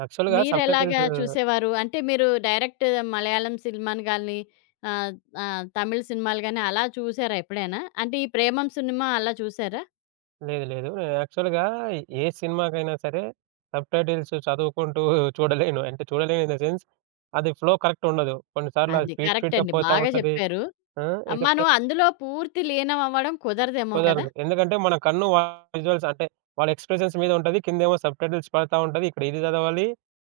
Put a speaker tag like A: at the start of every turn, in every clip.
A: యాక్చువల్‌గా
B: మీరు ఎలాగా
A: సబ్‌టైటిల్స్
B: చూసేవారు? అంటే మీరు డైరెక్ట్ మలయాళం సినిమాలు గాని, ఆహ్, ఆహ్, తమిళ్ సినిమాలు గాని అలా చూసారా ఎప్పుడైనా? అంటే ఈ ప్రేమమ్ సినిమా అలా చూసారా?
A: లేదు. లేదు. యాక్చువల్‌గా ఏ సినిమాకైనా సరే సబ్‌టైటిల్స్ చదువుకుంటూ చూడలేను. అంటే చూడలేను ఇన్ ద సెన్స్. అది ఫ్లో కరెక్ట్ ఉండదు. కొన్నిసార్లది
B: అది
A: స్పీడ్
B: కరెక్ట్
A: స్పీడ్‌గా
B: అండి
A: పోతా
B: బాగా
A: ఉంటది.
B: చెప్పారు.
A: ఆ!
B: ఆ
A: ఇంకెక్కా
B: మనం అందులో పూర్తి లీనమవ్వడం కుదరదేమో కదా?
A: కుదరదు. ఎందుకంటే మన కన్నువాళ్ళ విజువల్స్ అంటే వాళ్ళ ఎక్స్ప్రెషన్స్ మీద ఉంటది. కిందేమో సబ్‌టైటిల్స్ పడతా ఉంటది. ఇక్కడ ఇది చదవాలి.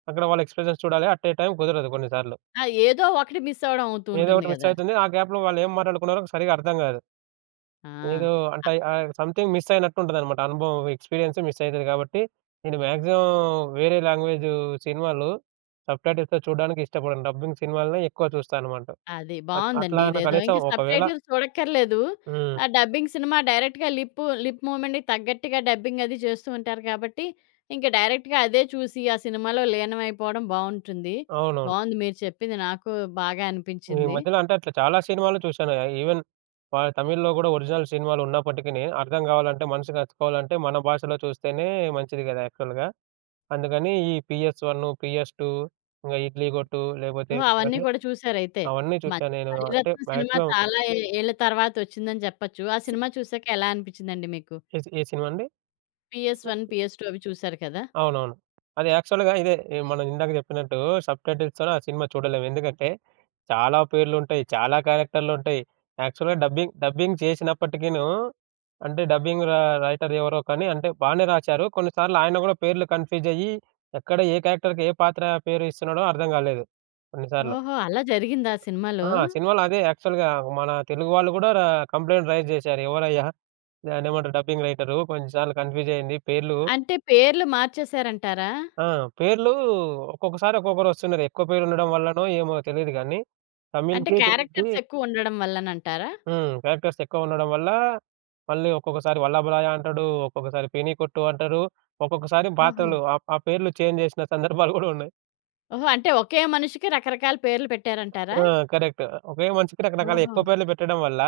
A: అక్కడ వాళ్ళ ఎక్స్ప్రెషన్స్ చూడాలి. అట్ ఏ టైమ్ కుదరదు కొన్నిసార్లు.
B: ఆ! ఏదో ఒకటి మిసవ్వడం అవుతూ
A: ఏదో
B: ఉంటుంది
A: ఒకటి మిస్
B: గదా!
A: అయితుంది. ఆ గ్యాప్‌లో వాళ్ళేం మాట్లాడుకున్నారో సరిగ్గా అర్థం కాదు.
B: ఆ!
A: ఏదో
B: అ
A: అంటే ఆహ్, స‌‌మ్‌థింగ్ మిస్ అయినట్టుంటదన్నమాట. అనుభవం ఎక్స్పీరియన్స్ మిస్సయితది కాబట్టి, నేను మాక్సిమం వేరే లాంగ్వేజ్ సినిమాలు సబ్‌టైటిల్స్‌తో చూడడానికిష్టపడను. డబ్బింగ్ సినిమాలనే ఎక్కువ చూస్తాననమాట.
B: అది
A: అట్లా
B: బావుందండి. ఇదేదో
A: కనీసం
B: ఇంక
A: ఒకవేళ
B: సబ్‌టైటిల్స్ చూడక్కర్లేదు.
A: హ్మ్.
B: ఆ డబ్బింగ్ సినిమా డైరెక్ట్‌గా లిప్ లిప్ మూవ్‌మెంట్‌కి తగ్గట్టుగా డబ్బింగ్ అది చేస్తూ ఉంటారు గాబట్టి ఇంక డైరెక్ట్‌గా అదే చూసి, ఆ సినిమాలో లీనమైపోవడం బావుంటుంది.
A: అవునవును.
B: బావుంది మీరు చెప్పింది. నాకు బాగా
A: ఈ
B: అనిపించింది.
A: మధ్యల అంటే అట్లా చాలా సినిమాలు చూసానాయే. ఇవెన్ వాళ్ళ తమిళ్‌లో కూడా ఒరిజినల్ సినిమాలున్నప్పటికినీ అర్థం కావాలంటే మనసుకి అతుక్కోవాలంటే మన భాషలో చూస్తేనే మంచిది గదా! యాక్చువల్‌గా. అందుకని ఈ పీఎస్ వన్, పీఎస్ టూ, ఇంగ ఇడ్లీ కొట్టు లేకపోతే
B: ఓహో! అవన్నీ
A: ఇవన్నీ
B: కూడా చూసారయితే!
A: అవన్నీ
B: మ
A: చూసానేను. అంటే
B: మణిరత్నం సినిమా
A: వమాక్సిమం
B: చాలా ఏ ఏళ్ళ తరువాత వచ్చిందని చెప్పొచ్చు. ఆ సినిమా చూసాక ఎలా అనిపిచ్చిందండి మీకు?
A: ఏ సి ఏ సినిమాండి?
B: పీఎస్ వన్, పీఎస్ టూ అవి చూసారు కదా?
A: అవునవును. అది యాక్చువల్‌గా ఇదే! మనమిందాక చెప్పినట్టు సబ్‌టైటిల్స్‌ తోనే ఆ సినిమా చూడలేము. ఎందుకంటే చాలా పేర్లు ఉంటాయి. చాలా క్యారెక్టరులుంటాయి. యాక్చువల్‌గా డబ్బింగ్ డబ్బింగ్ చేసినప్పటికీను అంటే డబ్బింగ్ ర రైటర్ ఎవరో కానీ అంటే బానే రాశారు కొన్నిసార్లు ఆయన కూడా పేర్లు కన్ఫ్యూజయ్యి ఎక్కడ ఏ క్యారెక్టర్‌కి ఏ పాత్ర పేరు ఇస్తున్నాడో అర్థంగాలేదు కొన్నిసార్లు.
B: ఓహో! అలా జరిగిందా సినిమాలో?
A: ఆ! సినిమాలో అదే! యాక్చువల్‌గా మన తెలుగు వాళ్ళు ర కూడా కంప్లయింట్ రైస్ చేసారు. ఎవడయ్యా? దాన్నేమంటారు? డబ్బింగ్ రైటరు కొంచెం సార్లు కన్ఫ్యూజ్ అయ్యింది. పేర్లు
B: అంటే పేర్లు మార్చేసారంటారా?
A: ఆ! పేర్లు ఒక్కొక్కసారి ఒక్కొక్కరొస్తున్నారు. ఎక్కువ పేర్లు ఉండడం వల్లనో ఏమో తెలీదు కానీ
B: అంటే
A: తమిళ్‌కి, తెలుగుకి
B: క్యారెక్టర్స్ ఎక్కువుండడం వల్లనంటారా?
A: హ్మ్. క్యారెక్టర్స్ ఎక్కువుండడం వల్ల మళ్ళీ ఒక్కొక్కసారి వల్లభరాయ అంటాడు. ఒక్కొక్కసారి పెనీ కొట్టు అంటాడు. ఒక్కొక్కసారి
B: ఓహో!
A: పాత్రలు ఆహ్, ఆ పేర్లు చేంజ్ చేసిన సందర్భాలు గూడా ఉన్నాయి.
B: ఓహో! అంటే ఒకే మనిషికి రకరకాల పేర్లు పెట్టారంటారా?
A: ఆ! కరెక్ట్. ఓకే. మనిషికి రకరకాల ఎక్కువ
B: ఓహో!
A: పేర్లు పెట్టడం వల్ల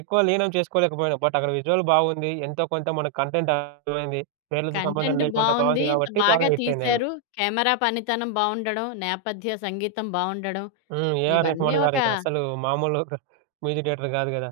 A: ఎక్కువ లీనం చేసుకోలేకపోయినా బట్ అక్కడ విజువల్ బావుంది. ఎంతో కొంత మనకు కంటెంట్ అర్థమైంది. పేర్లతో సంబంధం
B: కంటెంట్
A: లేకుండా
B: బావుంది.
A: బావుంది
B: ఇంత
A: కాబట్టి బాగా
B: బాగా
A: హిట్టయిందేమో.
B: తీశారు. కెమెరా పనితనం బావుండడం, నేపథ్య సంగీతం బావుండడం,
A: హ్మ్, ఏఆర్
B: ఇవన్నీ
A: రెహమాన్
B: ఒకా
A: గారిగా అసలు మామూలు మ్యూజిక్ డైరెక్టర్ గాదు గదా!